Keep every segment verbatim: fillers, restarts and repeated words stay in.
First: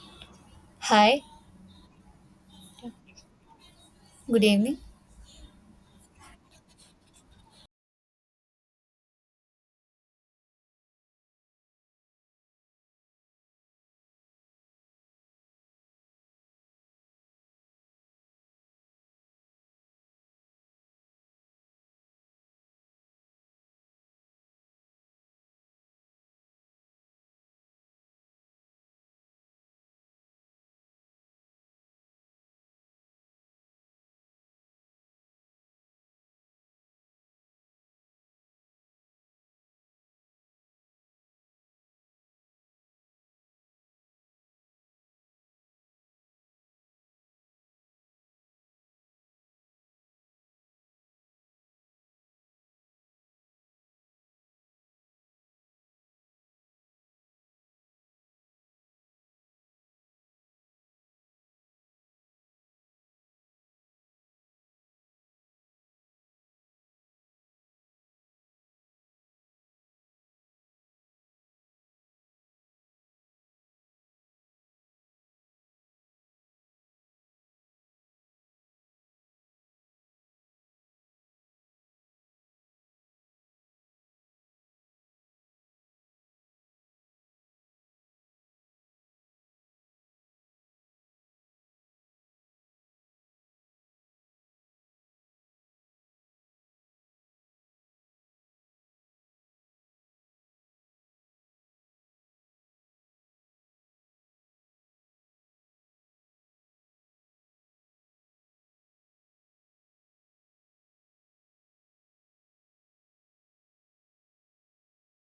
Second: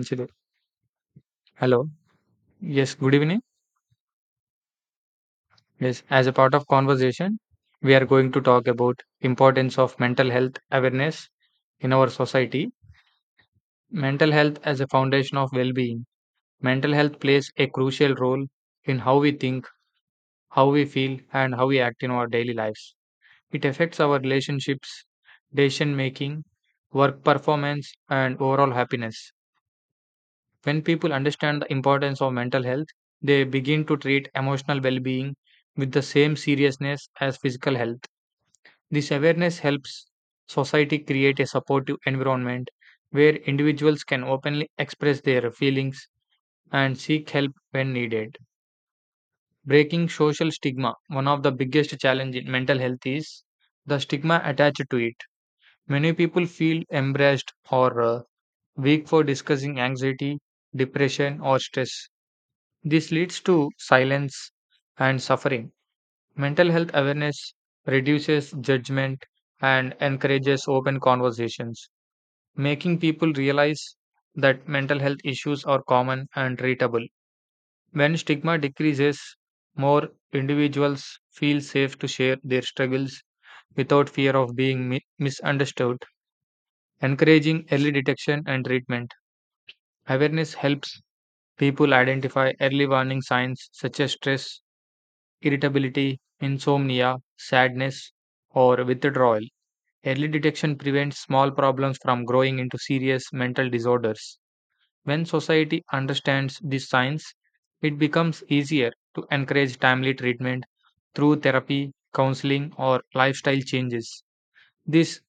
Consider. Hi, Hello. Yes, good evening. good evening. Yes, as a part of conversation, we are going to talk about importance of mental health awareness in our society. Mental health as a foundation of well-being. Mental health plays a crucial role in how we think, how we feel, and how we act in our daily lives. It affects our relationships, decision making, work performance, and overall happiness. When people understand the importance of mental health, they begin to treat emotional well being with the same seriousness as physical health. This awareness helps society create a supportive environment where individuals can openly express their feelings and seek help when needed. Breaking social stigma. One of the biggest challenges in mental health is the stigma attached to it. Many people feel embarrassed or uh, weak for discussing anxiety, depression, or stress. This leads to silence and suffering. Mental health awareness reduces judgment and encourages open conversations, making people realize that mental health issues are common and treatable. When stigma decreases, more individuals feel safe to share their struggles without fear of being mi- misunderstood, encouraging early detection and treatment. Awareness helps people identify early warning signs such as stress, irritability, insomnia, sadness, or withdrawal. Early detection prevents small problems from growing into serious mental disorders. When society understands these signs, it becomes easier to encourage timely treatment through therapy, counseling, or lifestyle changes. This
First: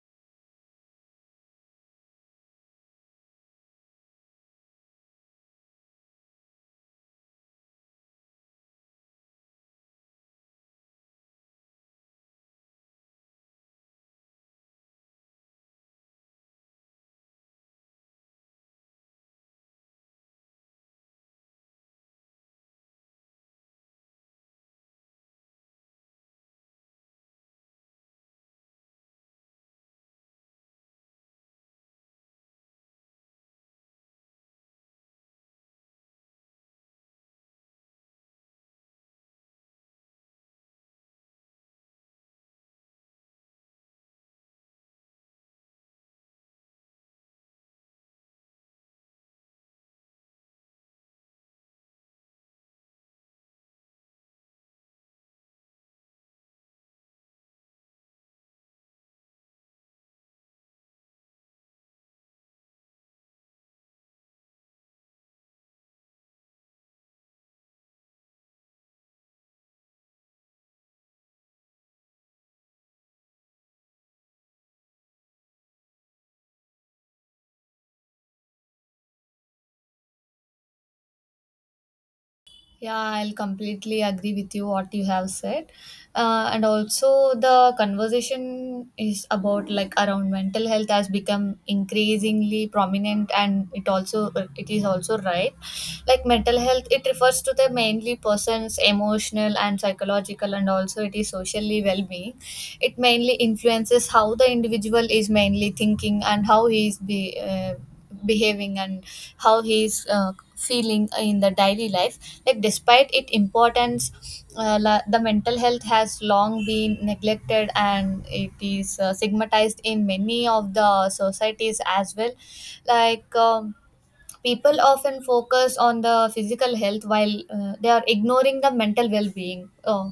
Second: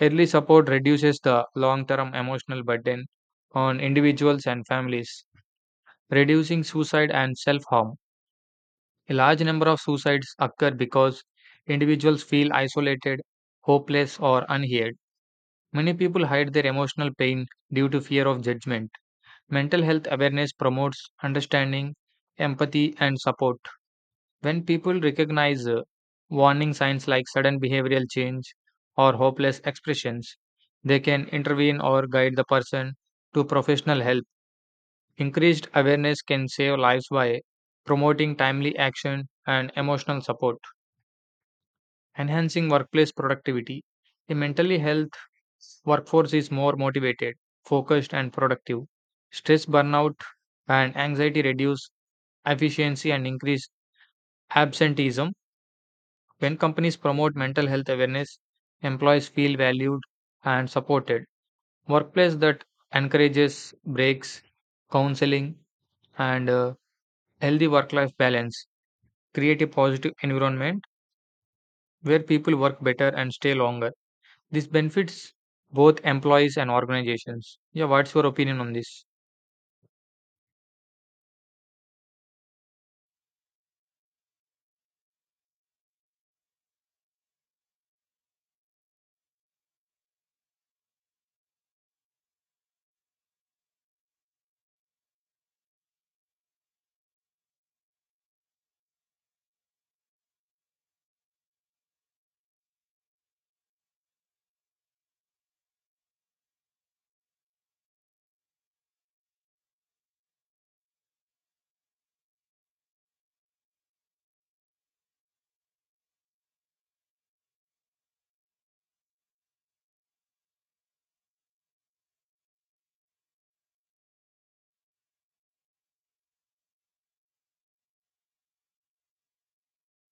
early support reduces the long term emotional burden on individuals and families, reducing suicide and self harm. A large number of suicides occur because individuals feel isolated, hopeless, or unheard. Many people hide their emotional pain due to fear of judgment. Mental health awareness promotes understanding, empathy, and support. When people recognize uh, warning signs like sudden behavioral change or hopeless expressions, they can intervene or guide the person to professional help. Increased awareness can save lives by promoting timely action and emotional support. Enhancing workplace productivity. A mentally health workforce is more motivated, focused, and productive. Stress, burnout, and anxiety reduce efficiency and increase absenteeism. When companies promote mental health awareness, employees feel valued and supported. Workplace that encourages breaks, counseling, and uh, healthy work life balance create a positive environment where people work better and stay longer. This benefits both employees and organizations. Yeah, what's your opinion on this? Yeah, I'll completely agree with you what you have said. Uh, and also the conversation is about like around mental health has become increasingly prominent and it also it is also right. Like mental health it refers to the mainly person's emotional and psychological and also it is socially well-being, it mainly influences how the individual is mainly thinking and how he is be, uh, behaving and how he is uh, feeling in the daily life, like despite its importance uh, la- the mental health has long been neglected and it is uh, stigmatized in many of the societies as well, like um, people often focus on the physical health while uh, they are ignoring the mental well-being. Uh,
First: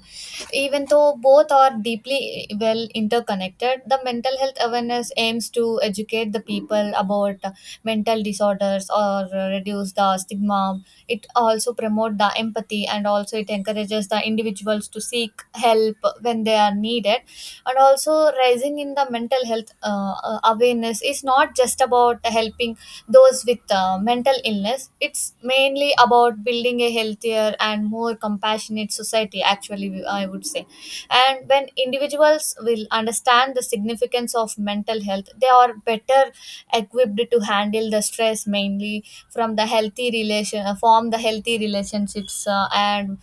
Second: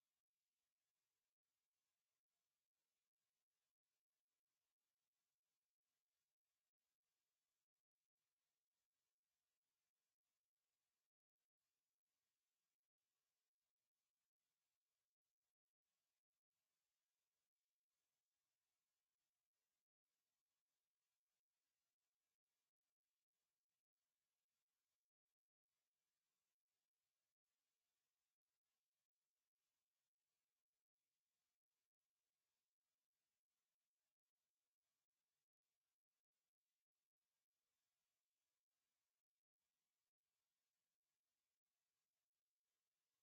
Even though both are deeply well interconnected, the mental health awareness aims to educate the people about uh, mental disorders or uh, reduce the stigma. It also promotes the empathy and also it encourages the individuals to seek help when they are needed. And also, rising in the mental health uh, uh, awareness is not just about helping those with uh, mental illness. It's mainly about building a healthier and more compassionate society, actually, we- I would say. And when individuals will understand the significance of mental health, they are better equipped to handle the stress mainly from the healthy relation, uh, form the healthy relationships uh, and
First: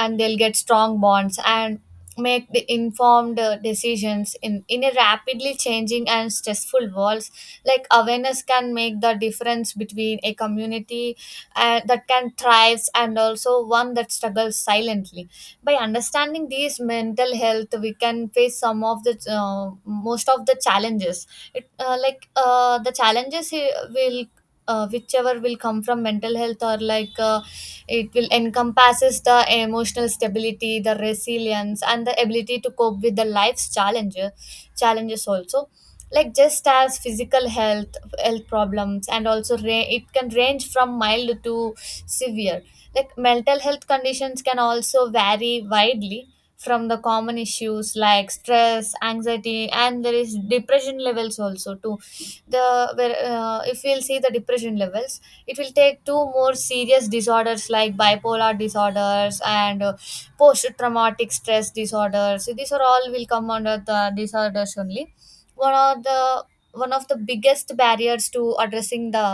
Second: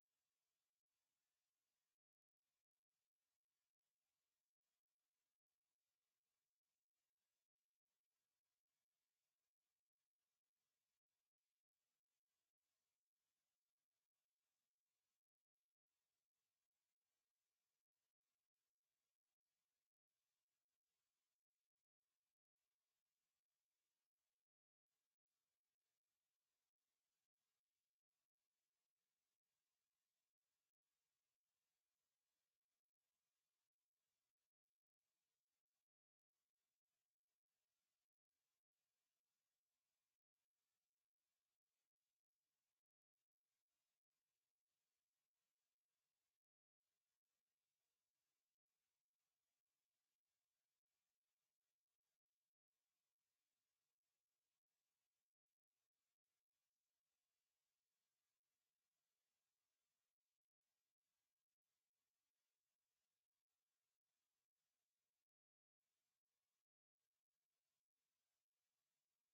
and they'll get strong bonds and make the informed uh, decisions in in a rapidly changing and stressful world, like awareness can make the difference between a community uh, that can thrives and also one that struggles silently. By understanding these mental health we can face some of the uh, most of the challenges it uh, like uh, the challenges he- will uh, whichever will come from mental health or like uh, it will encompasses the emotional stability, the resilience, and the ability to cope with the life's challenges. Challenges also, like just as physical health health problems, and also ra- it can range from mild to severe. Like mental health conditions can also vary widely from the common issues like stress anxiety and there is depression levels also too, the where uh, if we'll see the depression levels it will take two more serious disorders like bipolar disorders and uh, post traumatic stress disorders. So these are all will come under the disorders only. one of the One of the biggest barriers to addressing the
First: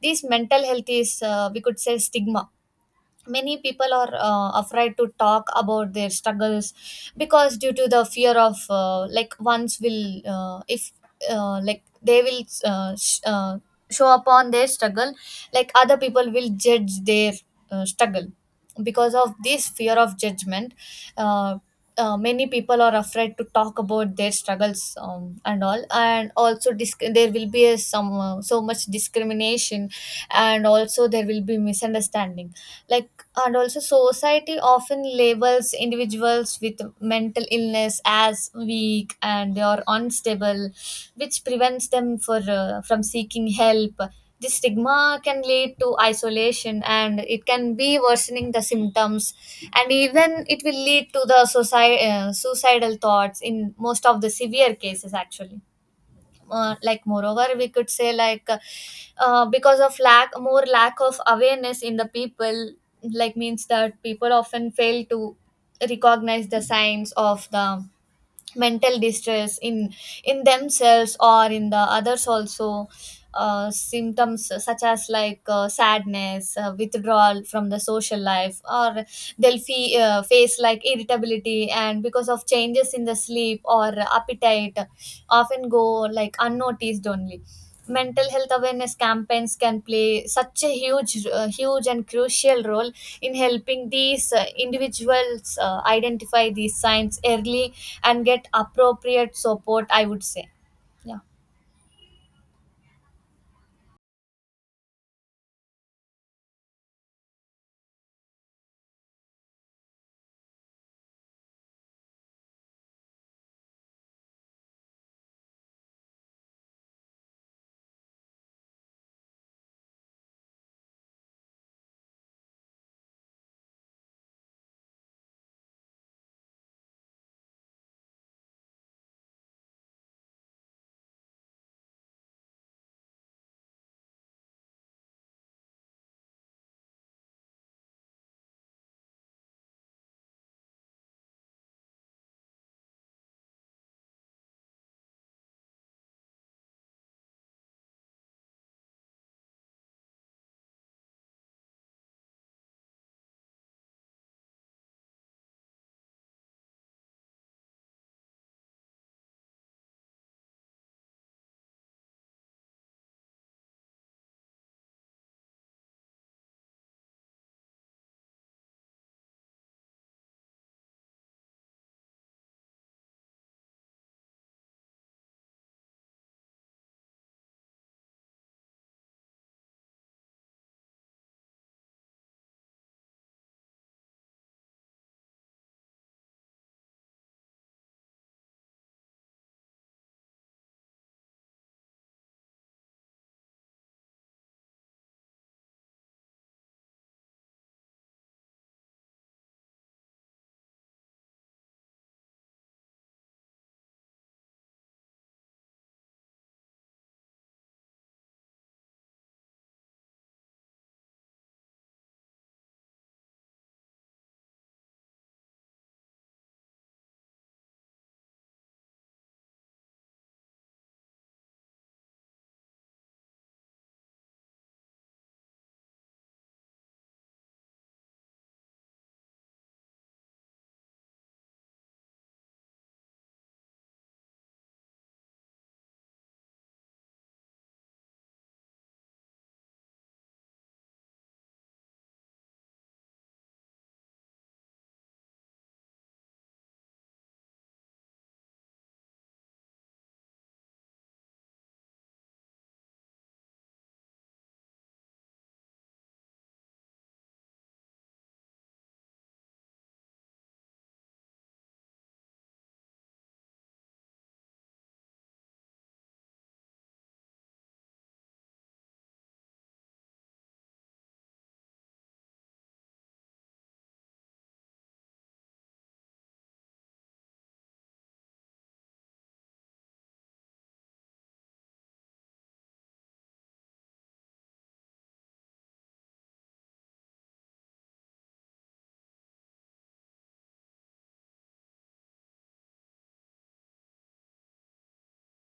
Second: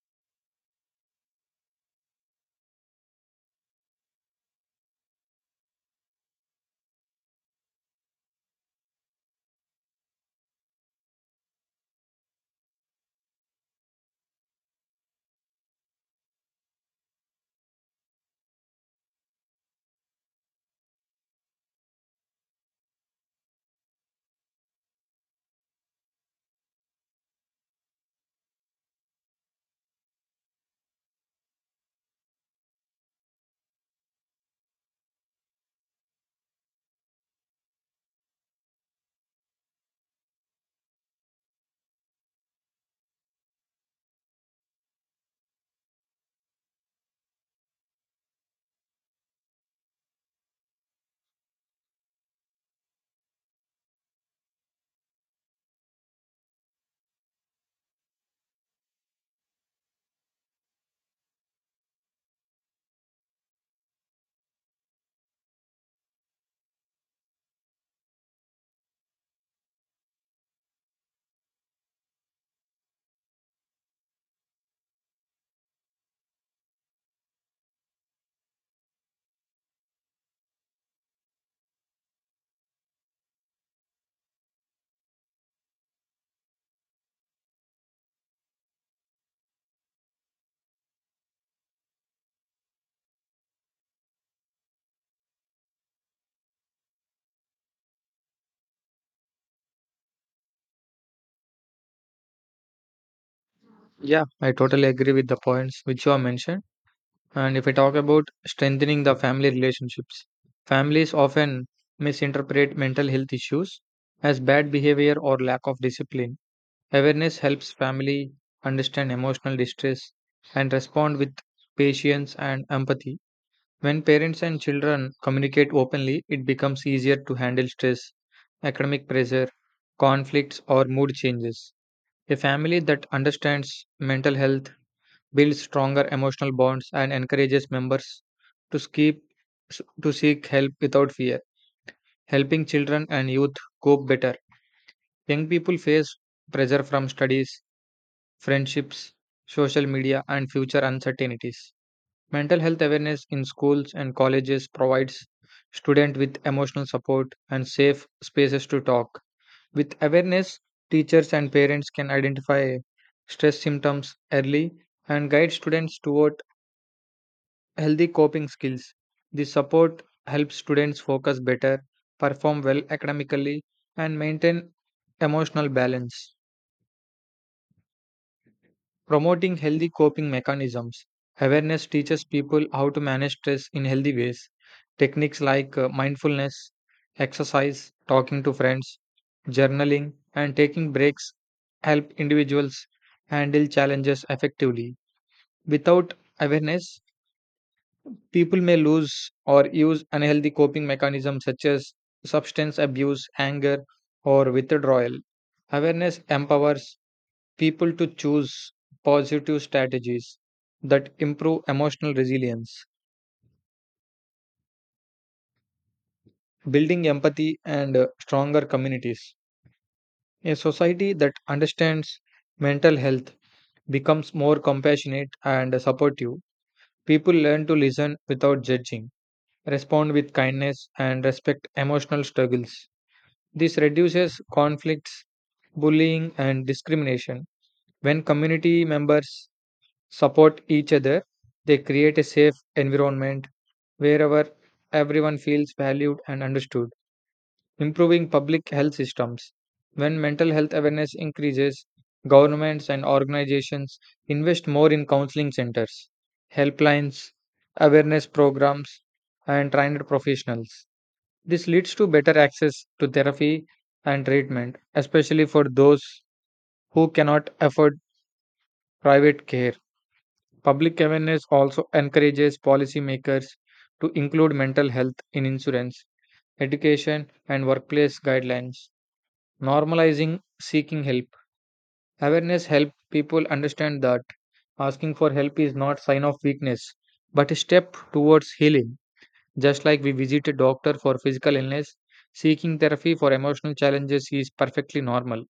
these mental health is uh, we could say stigma. Many people are uh, afraid to talk about their struggles because due to the fear of uh, like once will uh, if uh, like they will uh, sh- uh, show upon their struggle, like other people will judge their uh, struggle because of this fear of judgment, uh, uh, many people are afraid to talk about their struggles, um, and all, and also disc- there will be a, some uh, so much discrimination and also there will be misunderstanding, like, and also society often labels individuals with mental illness as weak and they are unstable, which prevents them for uh, from seeking help. This stigma can lead to isolation and it can be worsening the symptoms, and even it will lead to the suicide, uh, suicidal thoughts in most of the severe cases actually. Uh, like moreover we could say like uh, uh, because of lack more lack of awareness in the people, like means that people often fail to recognize the signs of the mental distress in in themselves or in the others also. Uh, symptoms such as like uh, sadness, uh, withdrawal from the social life, or they'll fe- uh, face like irritability, and because of changes in the sleep or appetite, often go like unnoticed only. Mental health awareness campaigns can play such a huge uh, huge and crucial role in helping these uh, individuals uh, identify these signs early and get appropriate support, I would say. Yeah, Yeah, I totally agree with the points which you have mentioned. And if I talk about strengthening the family relationships, families often misinterpret mental health issues as bad behavior or lack of discipline. Awareness helps family understand emotional distress and respond with patience and empathy. When parents and children communicate openly, it becomes easier to handle stress, academic pressure, conflicts, or mood changes. A family that understands mental health builds stronger emotional bonds and encourages members to, skip, to seek help without fear, helping children and youth cope better. Young people face pressure from studies, friendships, social media, and future uncertainties. Mental health awareness in schools and colleges provides students with emotional support and safe spaces to talk. With awareness, teachers and parents can identify stress symptoms early and guide students toward healthy coping skills. This support helps students focus better, perform well academically, and maintain emotional balance. Promoting healthy coping mechanisms. Awareness teaches people how to manage stress in healthy ways. Techniques like uh, mindfulness, exercise, talking to friends, journaling, and taking breaks help individuals handle challenges effectively. Without awareness, people may lose or use unhealthy coping mechanisms such as substance abuse, anger, or withdrawal. Awareness empowers people to choose positive strategies that improve emotional resilience, building empathy and uh, stronger communities. A society that understands mental health becomes more compassionate and supportive. People learn to listen without judging, respond with kindness, and respect emotional struggles. This reduces conflicts, bullying, and discrimination. When community members support each other, they create a safe environment wherever everyone feels valued and understood. Improving public health systems. When mental health awareness increases, governments and organizations invest more in counseling centers, helplines, awareness programs, and trained professionals. This leads to better access to therapy and treatment, especially for those who cannot afford private care. Public awareness also encourages policymakers to include mental health in insurance, education, and workplace guidelines, normalizing seeking help. Awareness helps people understand that asking for help is not sign of weakness but a step towards healing. Just like we visit a doctor for physical illness, seeking therapy for emotional challenges is perfectly normal.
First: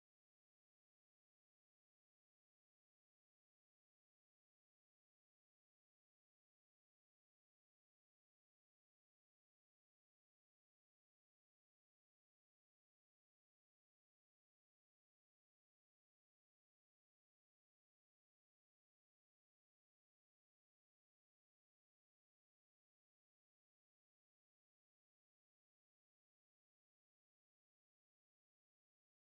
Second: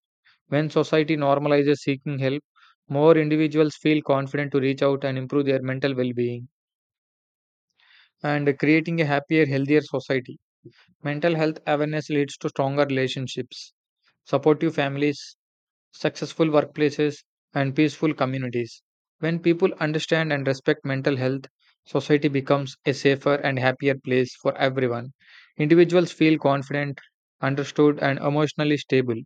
When society normalizes seeking help, more individuals feel confident to reach out and improve their mental well-being, and creating a happier, healthier society. Mental health awareness leads to stronger relationships, supportive families, successful workplaces, and peaceful communities. When people understand and respect mental health, society becomes a safer and happier place for everyone. Individuals feel confident, understood, and emotionally stable,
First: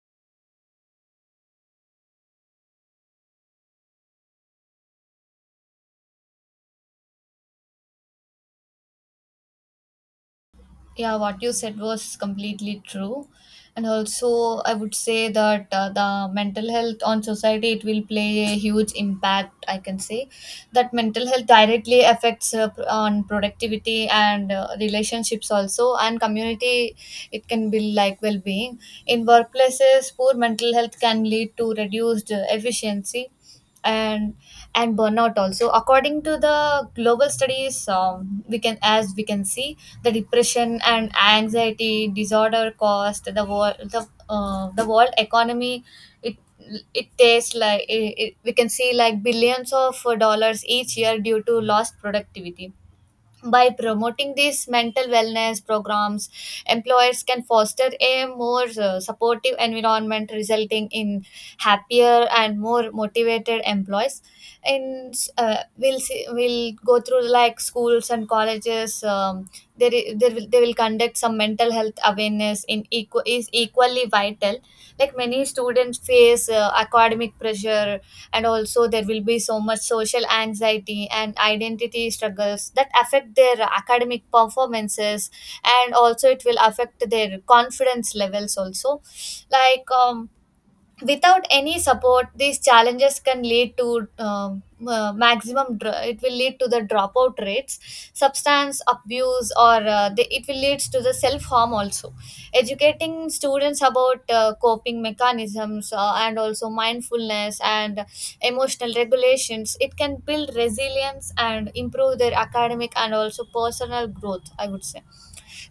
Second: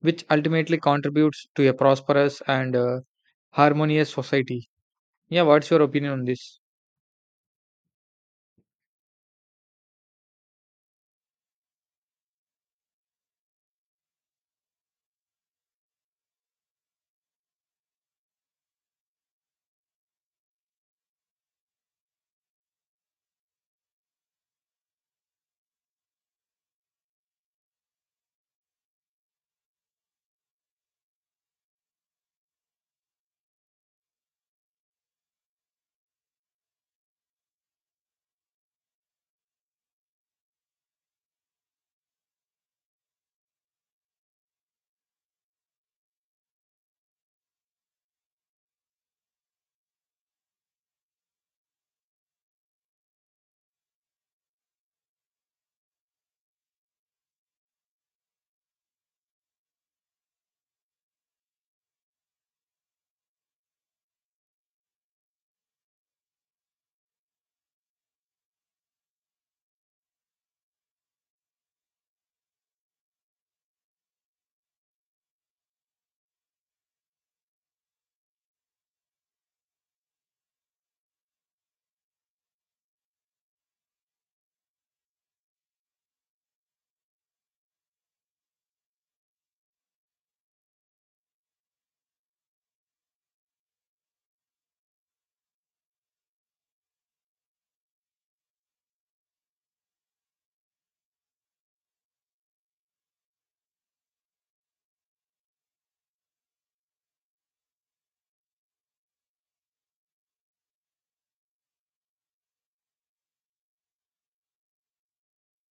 which ultimately contributes to a prosperous and uh, harmonious society. Yeah, what's your opinion on this? yeah, what you said was completely true, and also I would say that uh, the mental health on society it will play a huge impact, I can say, that mental health directly affects uh, pr- on productivity and uh, relationships also and community. It can be like well-being in workplaces. Poor mental health can lead to reduced uh, efficiency and and burnout also. According to the global studies, um, we can as we can see the depression and anxiety disorder cost the world the, uh, the world economy. it it takes like it, it, we can see like billions of dollars each year due to lost productivity. By promoting these mental wellness programs, employers can foster a more uh, supportive environment, resulting in happier and more motivated employees. And uh, we'll see, we'll go through like schools and colleges, um, there, i- there will, they will conduct some mental health awareness in equal is equally vital. Like many students face uh, academic pressure, and also there will be so much social anxiety and identity struggles that affect their academic performances, and also it will affect their confidence levels also. Like um, without any support these challenges can lead to um, uh, maximum dr- it will lead to the dropout rates, substance abuse, or uh, the, it will leads to the self harm also. Educating students about uh, coping mechanisms, uh, and also mindfulness and emotional regulations, it can build resilience and improve their academic and also personal growth, I would say.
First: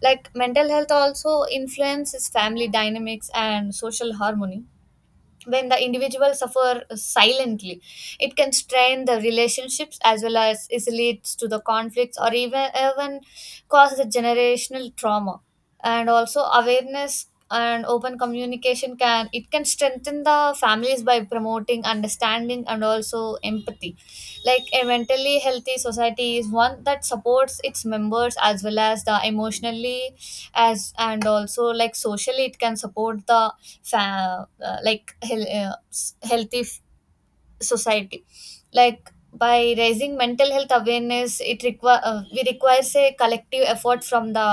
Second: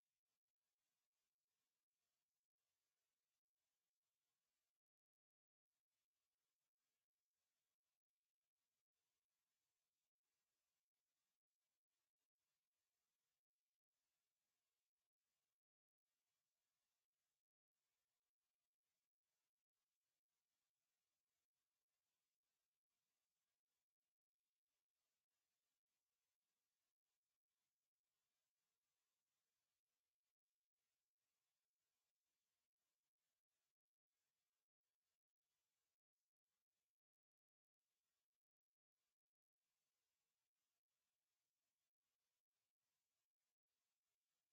Like mental health also influences family dynamics and social harmony. When the individual suffer silently, it can strain the relationships, as well as it leads to the conflicts, or even even cause the generational trauma. And also awareness and open communication can, it can strengthen the families by promoting understanding and also empathy. Like a mentally healthy society is one that supports its members as well as the emotionally as, and also like socially it can support the fa- uh, like hel- uh, s- healthy f- society. Like by raising mental health awareness it require uh, we requires a collective effort from the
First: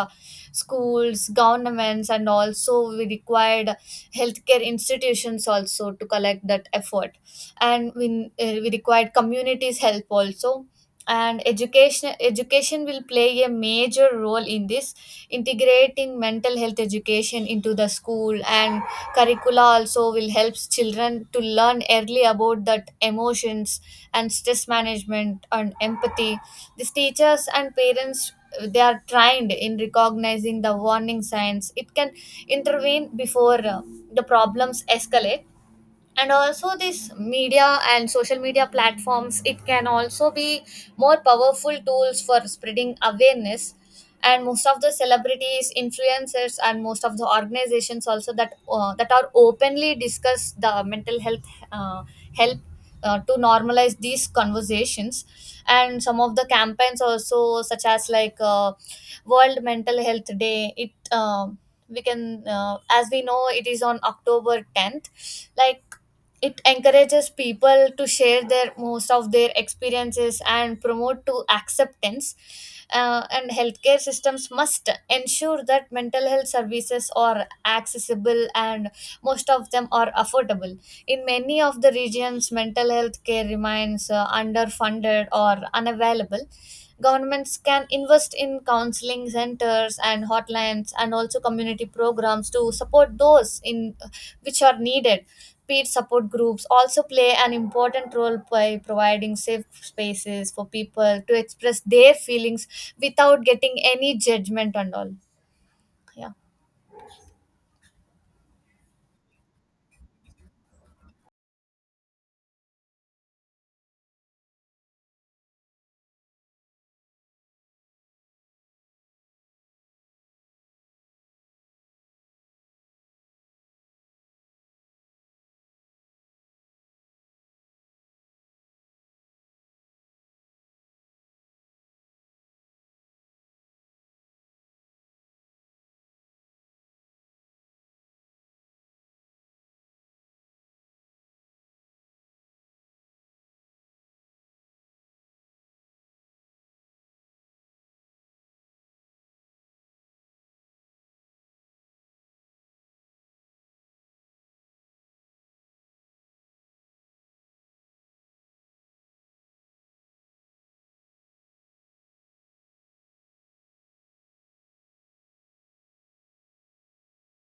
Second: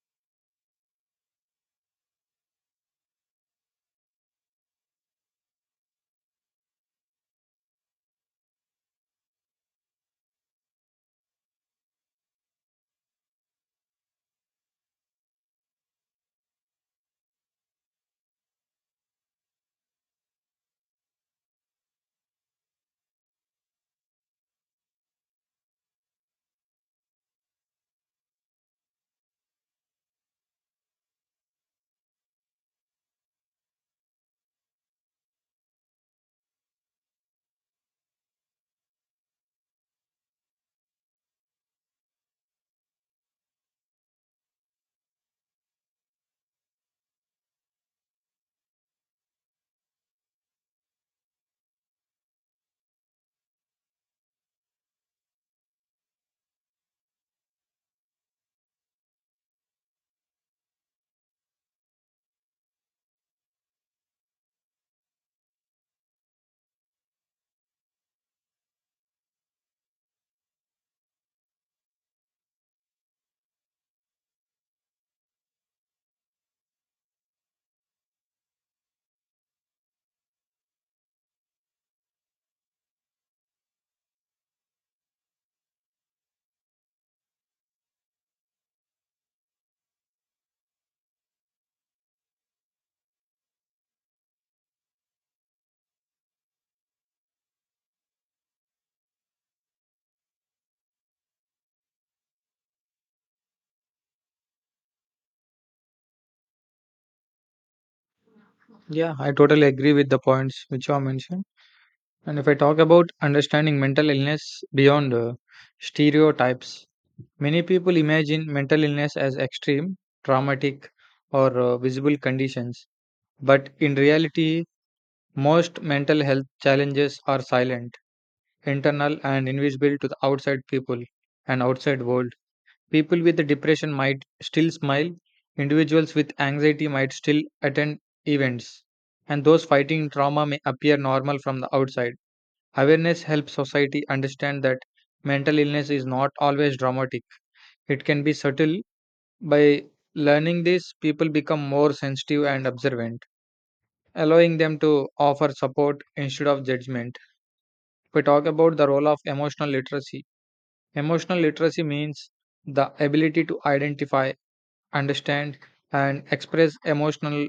schools, governments, and also we required healthcare institutions also to collect that effort, and we, uh, we required communities help also. And education, education will play a major role in this. Integrating mental health education into the school and curricula also will help children to learn early about that emotions and stress management and empathy. These teachers and parents, they are trained in recognizing the warning signs, it can intervene before uh, the problems escalate. And also this media and social media platforms, it can also be more powerful tools for spreading awareness. And most of the celebrities, influencers, and most of the organizations also that uh, that are openly discuss the mental health uh, help uh, to normalize these conversations. And some of the campaigns also such as like uh, world mental health day, it, um we can uh, as we know it is on october tenth, like it encourages people to share their most of their experiences and promote to acceptance. Uh, and healthcare systems must ensure that mental health services are accessible and most of them are affordable. In many of the regions mental health care remains uh, underfunded or unavailable. Governments can invest in counseling centers and hotlines and also community programs to support those in which are needed. Peer support groups also play an important role by providing safe spaces for people to express their feelings without getting any judgment and all. Yeah, Yeah, I totally agree with the points which you have mentioned. And if I talk about understanding mental illness beyond uh, stereotypes, many people imagine mental illness as extreme, traumatic, or uh, visible conditions. But in reality, most mental health challenges are silent, internal, and invisible to the outside people and outside world. People with depression might still smile, individuals with anxiety might still attend events, and those fighting trauma may appear normal from the outside. Awareness helps society understand that mental illness is not always dramatic. It can be subtle. By learning this, people become more sensitive and observant, allowing them to offer support instead of judgment. If we talk about the role of emotional literacy, emotional literacy means the ability to identify, understand, and express emotional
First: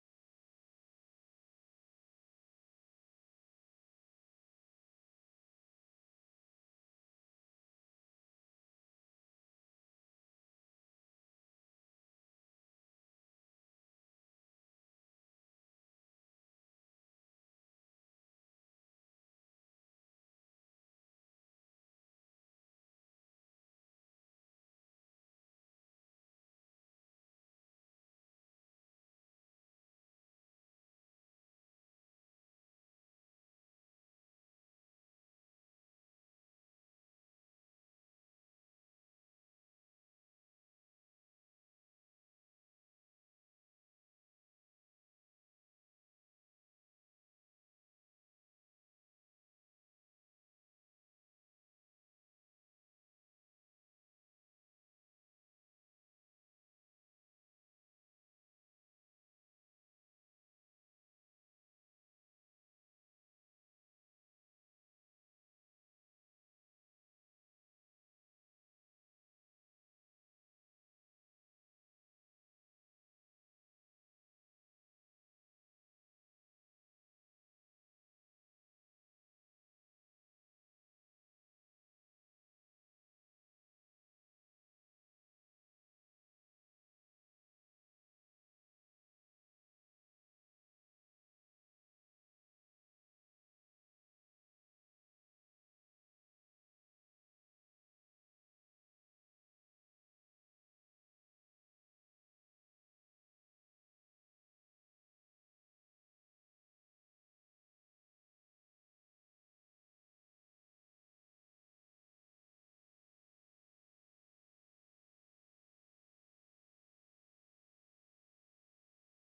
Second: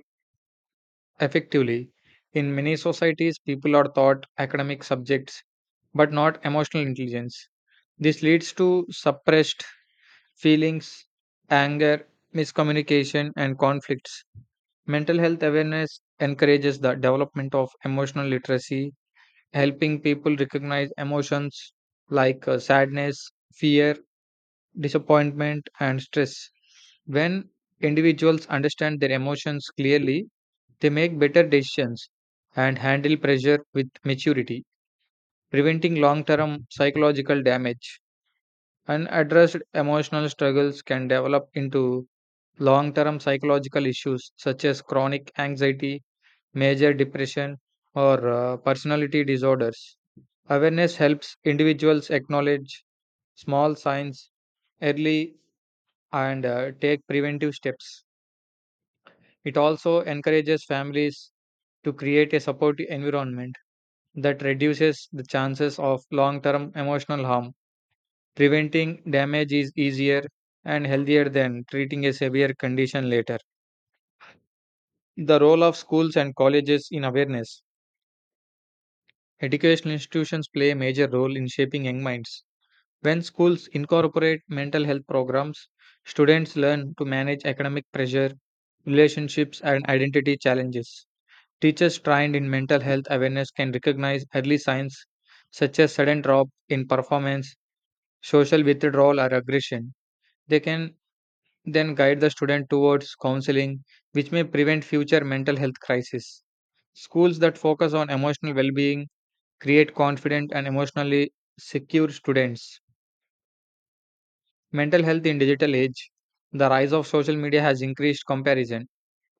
effectively. In many societies, people are taught academic subjects but not emotional intelligence. This leads to suppressed feelings, anger, miscommunication, and conflicts. Mental health awareness encourages the development of emotional literacy, helping people recognize emotions like uh, sadness, fear, disappointment, and stress. When individuals understand their emotions clearly, they make better decisions and handle pressure with maturity, preventing long term psychological damage. Unaddressed emotional struggles can develop into long term psychological issues such as chronic anxiety, major depression, or uh, personality disorders. Awareness helps individuals acknowledge small signs early and uh, take preventive steps. It also encourages families to create a supportive environment that reduces the chances of long term emotional harm. Preventing damage is easier and healthier than treating a severe condition later. The role of schools and colleges in awareness. Educational institutions play a major role in shaping young minds. When schools incorporate mental health programs, students learn to manage academic pressure, relationships, and identity challenges. Teachers trained in mental health awareness can recognize early signs such as sudden drop in performance, social withdrawal, or aggression. They can then guide the student towards counseling, which may prevent future mental health crises. Schools that focus on emotional well being create confident and emotionally secure students. Mental health in digital age. The rise of social media has increased comparison,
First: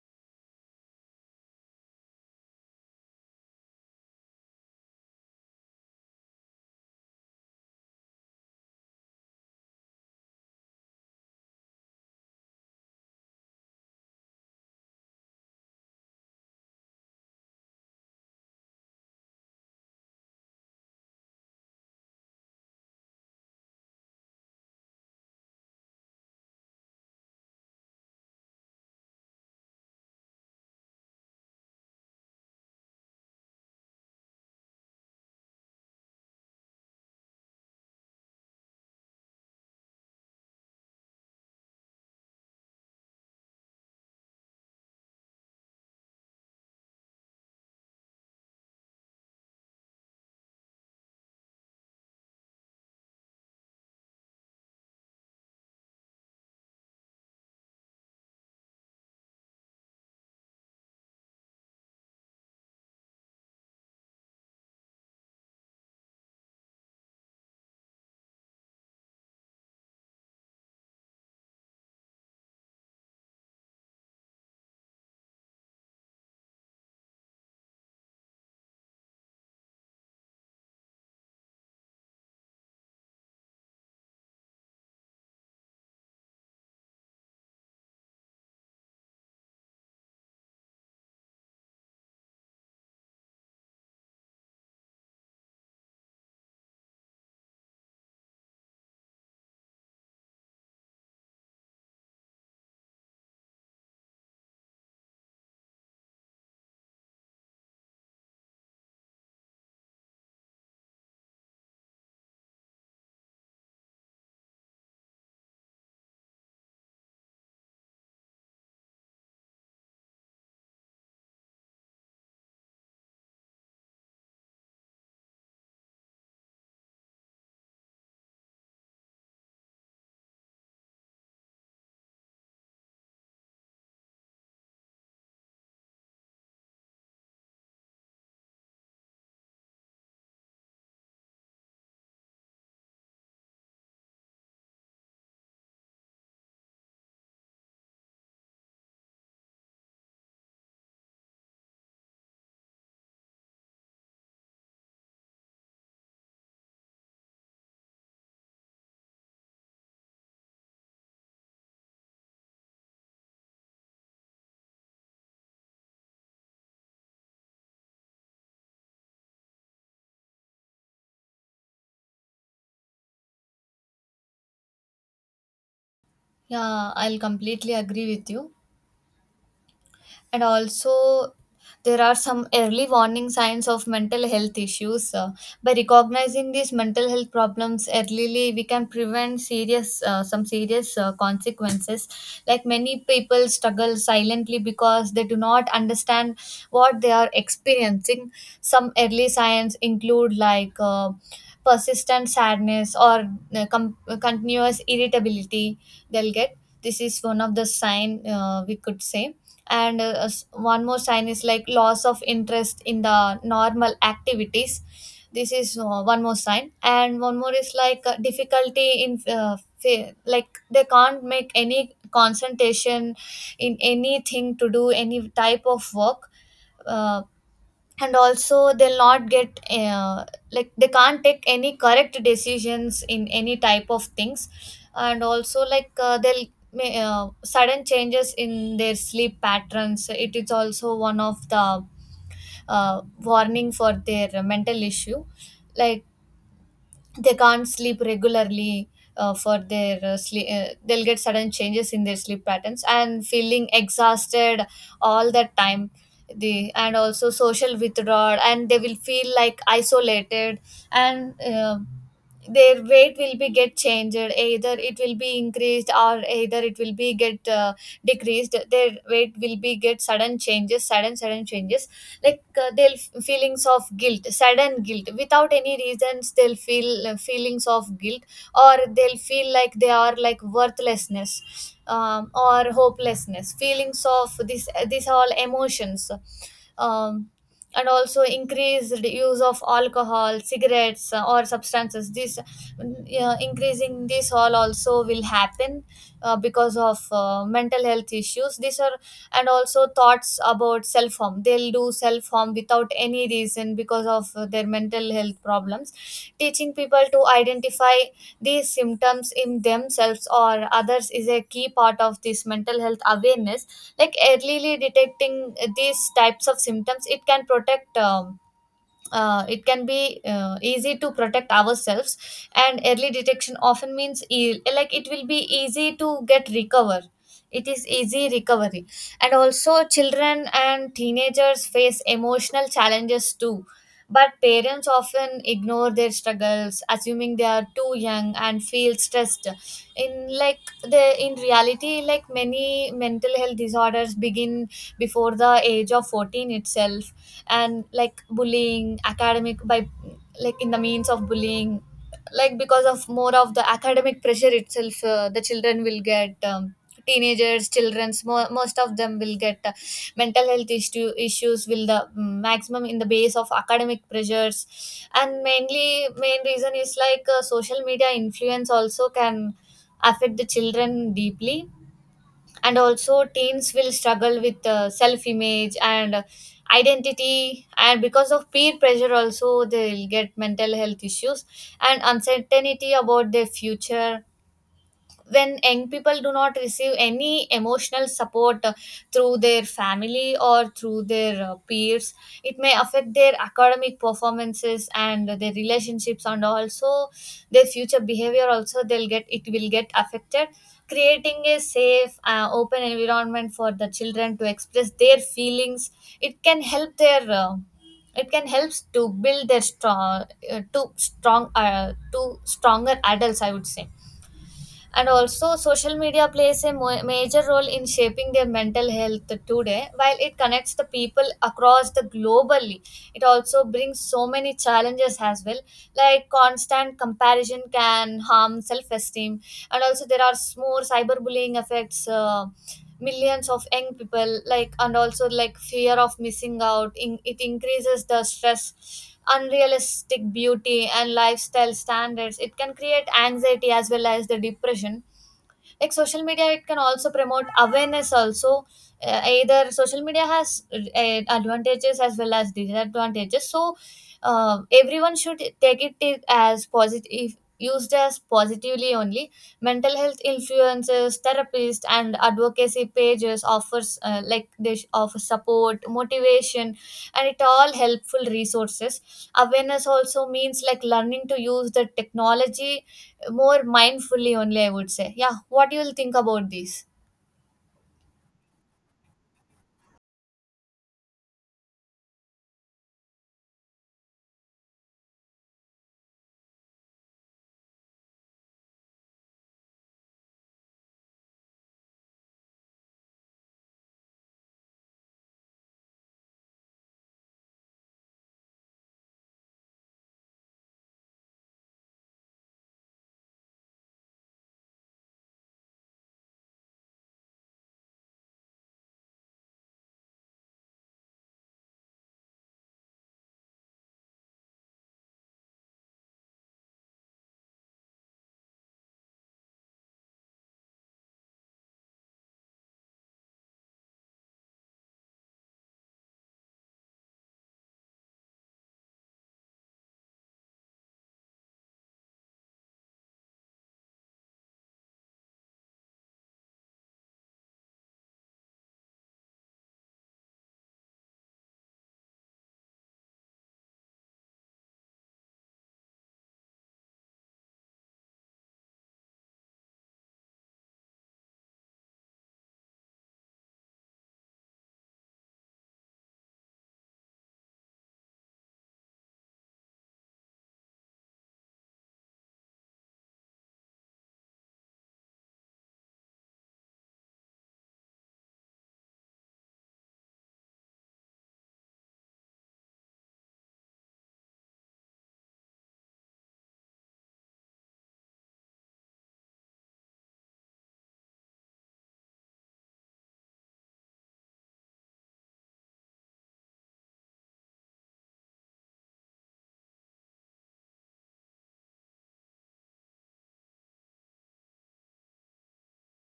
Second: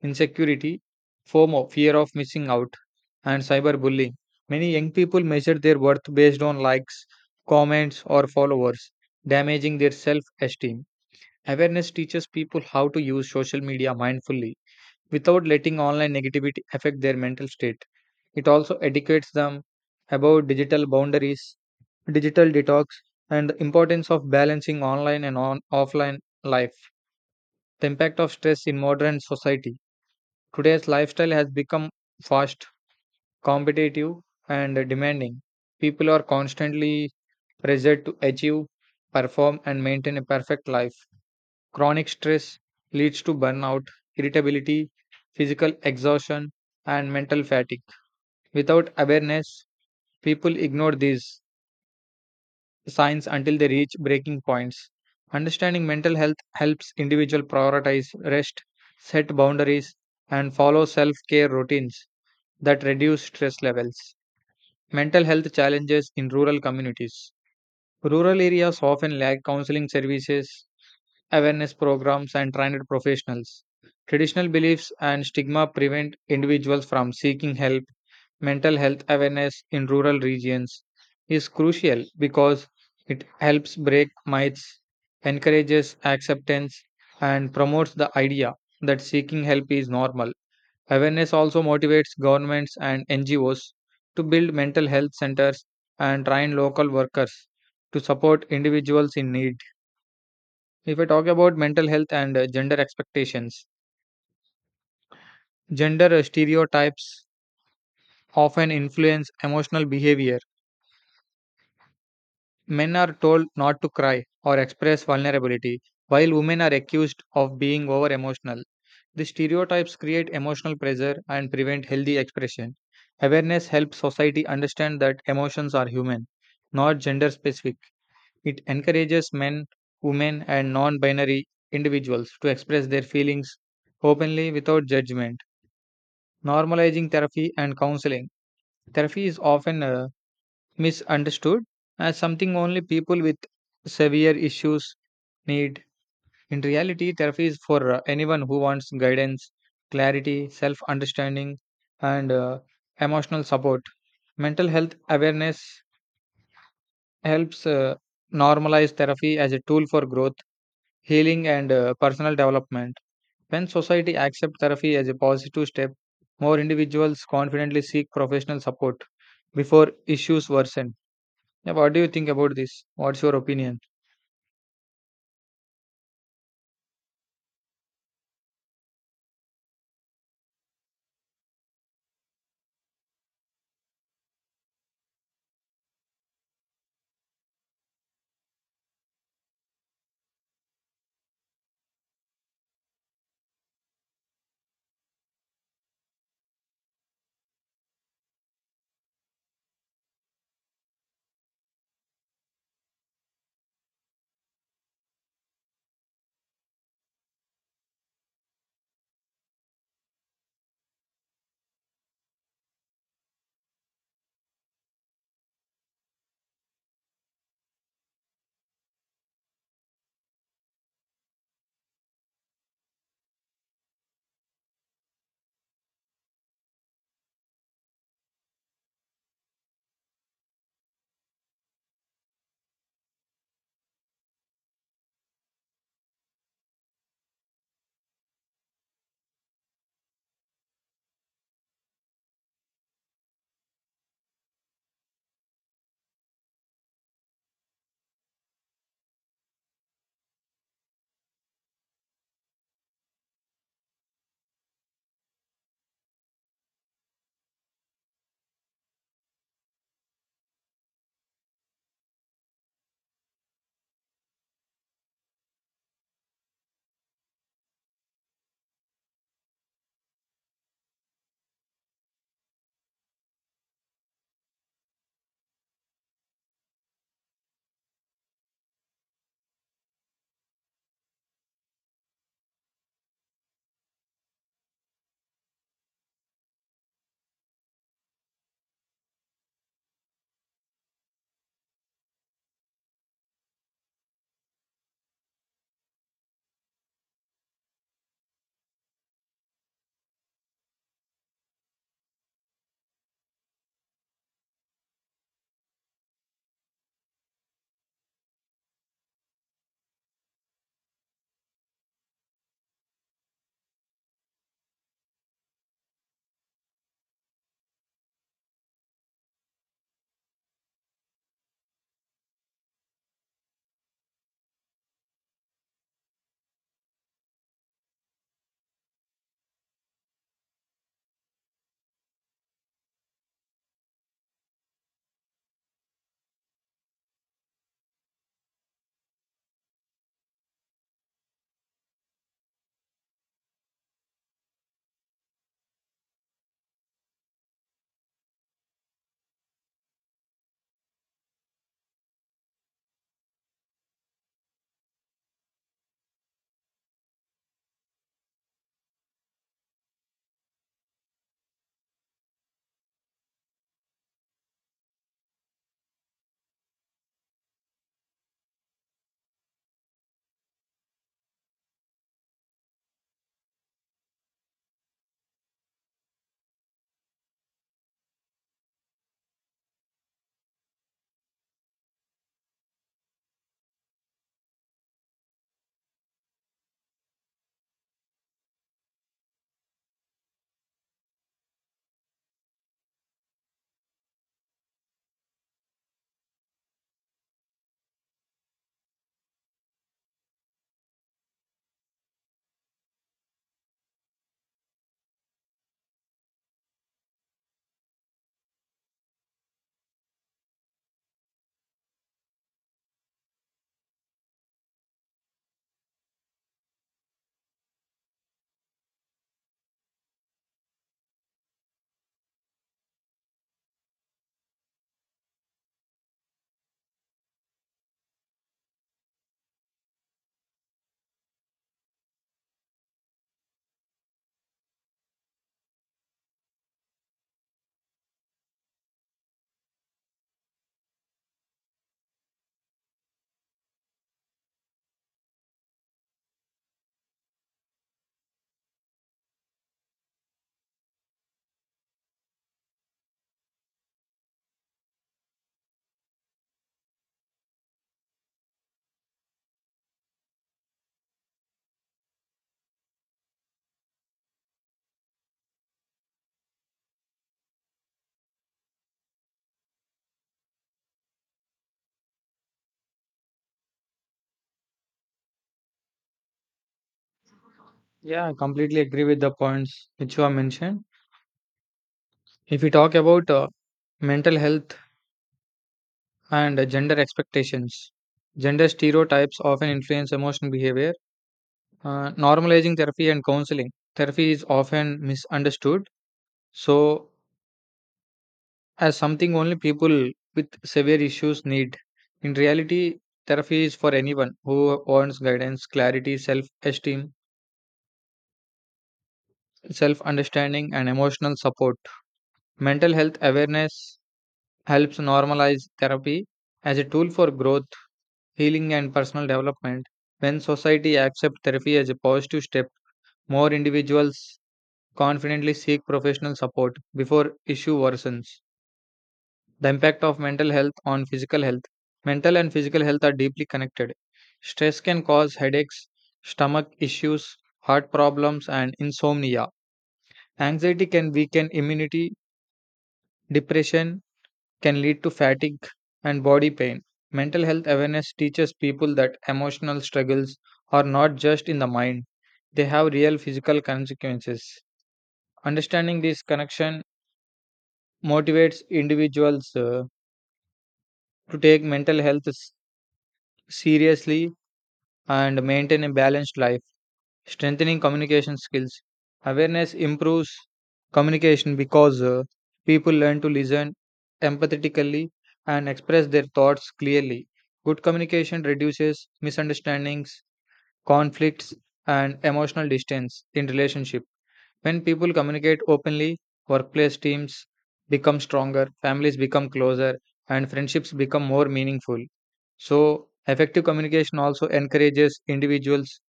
insecurity, FOMO, fear of missing out, and cyberbullying. Many young people measure their worth based on likes, comments, or followers, damaging their self esteem. Awareness teaches people how to use social media mindfully without letting online negativity affect their mental state. It also educates them about digital boundaries, digital detox, and the importance of balancing online and on offline life. The impact of stress in modern society. Today's lifestyle has become fast, competitive, and demanding. People are constantly pressured to achieve, perform, and maintain a perfect life. Chronic stress leads to burnout, irritability, physical exhaustion, and mental fatigue. Without awareness, people ignore these signs until they reach breaking points. Understanding mental health helps individual prioritize rest, set boundaries, and follow self-care routines that reduce stress levels. Mental health challenges in rural communities. Rural areas often lack counseling services, awareness programs, and trained professionals. Traditional beliefs and stigma prevent individuals from seeking help. Mental health awareness in rural regions is crucial because it helps break myths, encourages acceptance, and promotes the idea that seeking help is normal. Awareness also motivates governments and N G Os to build mental health centers and train local workers to support individuals in need. If I talk about mental health and uh, gender expectations, gender uh, stereotypes often influence emotional behavior. Men are told not to cry or express vulnerability, while women are accused of being over emotional. These stereotypes create emotional pressure and prevent healthy expression. Awareness helps society understand that emotions are human, not gender specific. It encourages men, women, and non binary individuals to express their feelings openly without judgment. Normalizing therapy and counseling. Therapy is often uh, misunderstood as something only people with severe issues need. In reality, therapy is for uh, anyone who wants guidance, clarity, self understanding, and uh, emotional support. Mental health awareness helps uh, normalize therapy as a tool for growth, healing, and uh, personal development. When society accepts therapy as a positive step, more individuals confidently seek professional support before issues worsen. Yeah, what do you think about this? What's your opinion? yeah, I'll completely agree with you. And also there are some early warning signs of mental health issues. Uh, by recognizing these mental health problems early we can prevent serious uh, some serious uh, consequences. Like many people struggle silently because they do not understand what they are experiencing. Some early signs include like uh, persistent sadness or uh, com- continuous irritability they'll get. This is one of the sign, uh, we could say. And uh, s- one more sign is like loss of interest in the normal activities. This is uh, one more sign. And one more is like uh, difficulty in uh, fa- like they can't make any concentration in anything to do any type of work. uh, and also they'll not get uh, like they can't take any correct decisions in any type of things. And also like uh, they'll may- uh, sudden changes in their sleep patterns, it is also one of the uh, warning for their mental issue. Like they can't sleep regularly. Uh, for their uh, sleep uh, They'll get sudden changes in their sleep patterns and feeling exhausted all the time. The, and also social withdrawal and they will feel like isolated. And um their weight will be get changed, either it will be increased, or either it will be get uh, decreased, their weight will be get sudden changes sudden sudden changes. Like uh, they'll f- feelings of guilt, sudden guilt without any reasons they'll feel, uh, feelings of guilt, or they'll feel like they are like worthlessness, um, or hopelessness feelings of this, these all emotions. um, and also increased use of alcohol, cigarettes, uh, or substances, this uh, increasing this all also will happen uh, because of uh, mental health issues, these are. And also thoughts about self harm, they'll do self harm without any reason because of uh, their mental health problems. Teaching people to identify these symptoms in themselves or others is a key part of this mental health awareness. Like early detecting these types of symptoms, it can protect, um, uh, it can be uh, easy to protect ourselves. And early detection often means e- like it will be easy to get recover, it is easy recovery. And also children and teenagers face emotional challenges too, but parents often ignore their struggles assuming they are too young and feel stressed. In like the in reality, like many mental health disorders begin before the age of fourteen itself. And like bullying, academic, by like in the means of bullying, like because of more of the academic pressure itself, uh, the children will get, um, teenagers, children's mo- most of them will get uh, mental health issue issues will the, mm, maximum in the base of academic pressures. And mainly main reason is like uh, social media influence also can affect the children deeply. And also teens will struggle with uh, self image and identity, and because of peer pressure also they'll get mental health issues, and uncertainty about their future. When young people do not receive any emotional support uh, through their family or through their uh, peers, it may affect their academic performances and their relationships, and also their future behavior also they'll get, it will get affected. Creating a safe, uh, open environment for the children to express their feelings, it can help their, uh, it can help to build their strong, uh, to strong uh, to stronger adults, I would say. And also, social media plays a mo- major role in shaping their mental health today. While it connects the people across the globally, it also brings so many challenges as well. Like constant comparison can harm self-esteem, and also there are s- more cyberbullying affects uh, millions of young people. Like, and also like fear of missing out, In- it increases the stress. Unrealistic beauty and lifestyle standards, it can create anxiety as well as the depression. Like social media it can also promote awareness also, uh, either social media has uh, advantages as well as disadvantages, so uh, everyone should take it as positive, used as positively only. Mental health influences, therapists and advocacy pages offers uh, like they sh- offer support, motivation, and it all helpful resources. Awareness also means like learning to use the technology more mindfully only, I would say. Yeah, what do you will think about this? Yeah, I completely agree with the points which you have mentioned. If we talk about uh, mental health and uh, gender expectations, gender stereotypes often influence emotional behavior. Uh, normalizing therapy and counseling. Therapy is often misunderstood. So, as something only people with severe issues need. In reality, therapy is for anyone who wants guidance, clarity, self esteem, self understanding, and emotional support. Mental health awareness helps normalize therapy as a tool for growth, healing, and personal development. When society accepts therapy as a positive step, more individuals confidently seek professional support before issue worsens. The impact of mental health on physical health. Mental and physical health are deeply connected. Stress can cause headaches, stomach issues, heart problems, and insomnia. Anxiety can weaken immunity, depression can lead to fatigue and body pain. Mental health awareness teaches people that emotional struggles are not just in the mind, they have real physical consequences. Understanding this connection motivates individuals uh, to take mental health s- seriously and maintain a balanced life. Strengthening communication skills. Awareness improves communication because uh, people learn to listen empathetically and express their thoughts clearly. Good communication reduces misunderstandings, conflicts, and emotional distance in relationship. When people communicate openly, workplace teams become stronger, families become closer, and friendships become more meaningful. So, effective communication also encourages individuals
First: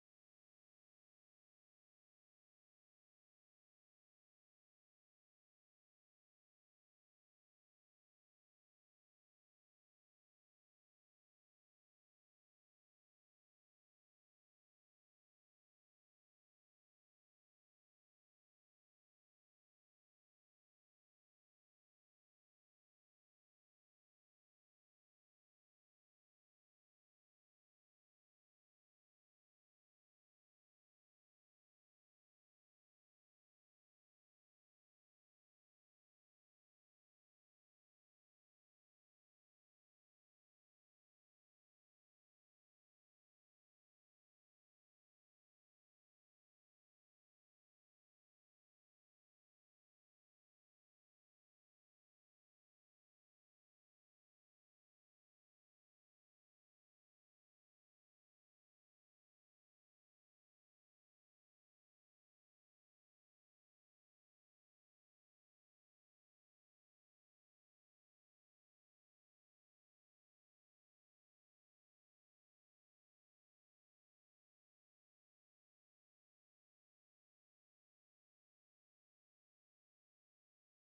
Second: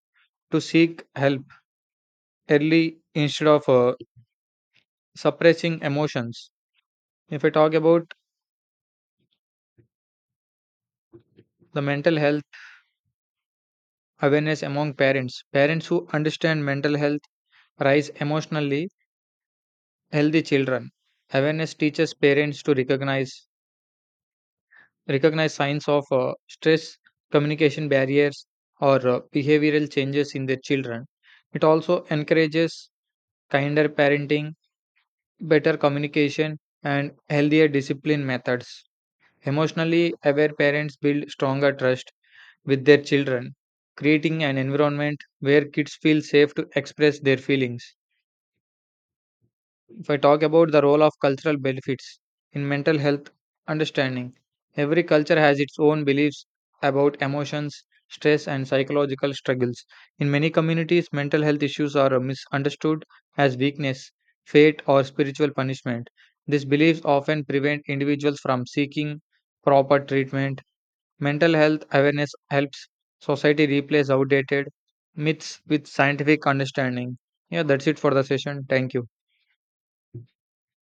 to seek help early instead of uh, suppressing emotions. If I talk about the mental health awareness among parents, parents who understand mental health raise emotionally healthy children. Awareness teaches parents to recognize recognize signs of uh, stress, communication barriers, or uh, behavioral changes in their children. It also encourages kinder parenting, better communication, and healthier discipline methods. Emotionally aware parents build stronger trust with their children, creating an environment where kids feel safe to express their feelings. If I talk about the role of cultural benefits in mental health understanding, every culture has its own beliefs about emotions, stress, and psychological struggles. In many communities, mental health issues are misunderstood as weakness, fate, or spiritual punishment. These beliefs often prevent individuals from seeking proper treatment. Mental health awareness helps society replace outdated myths with scientific understanding. Yeah, that's it for the session. Thank you.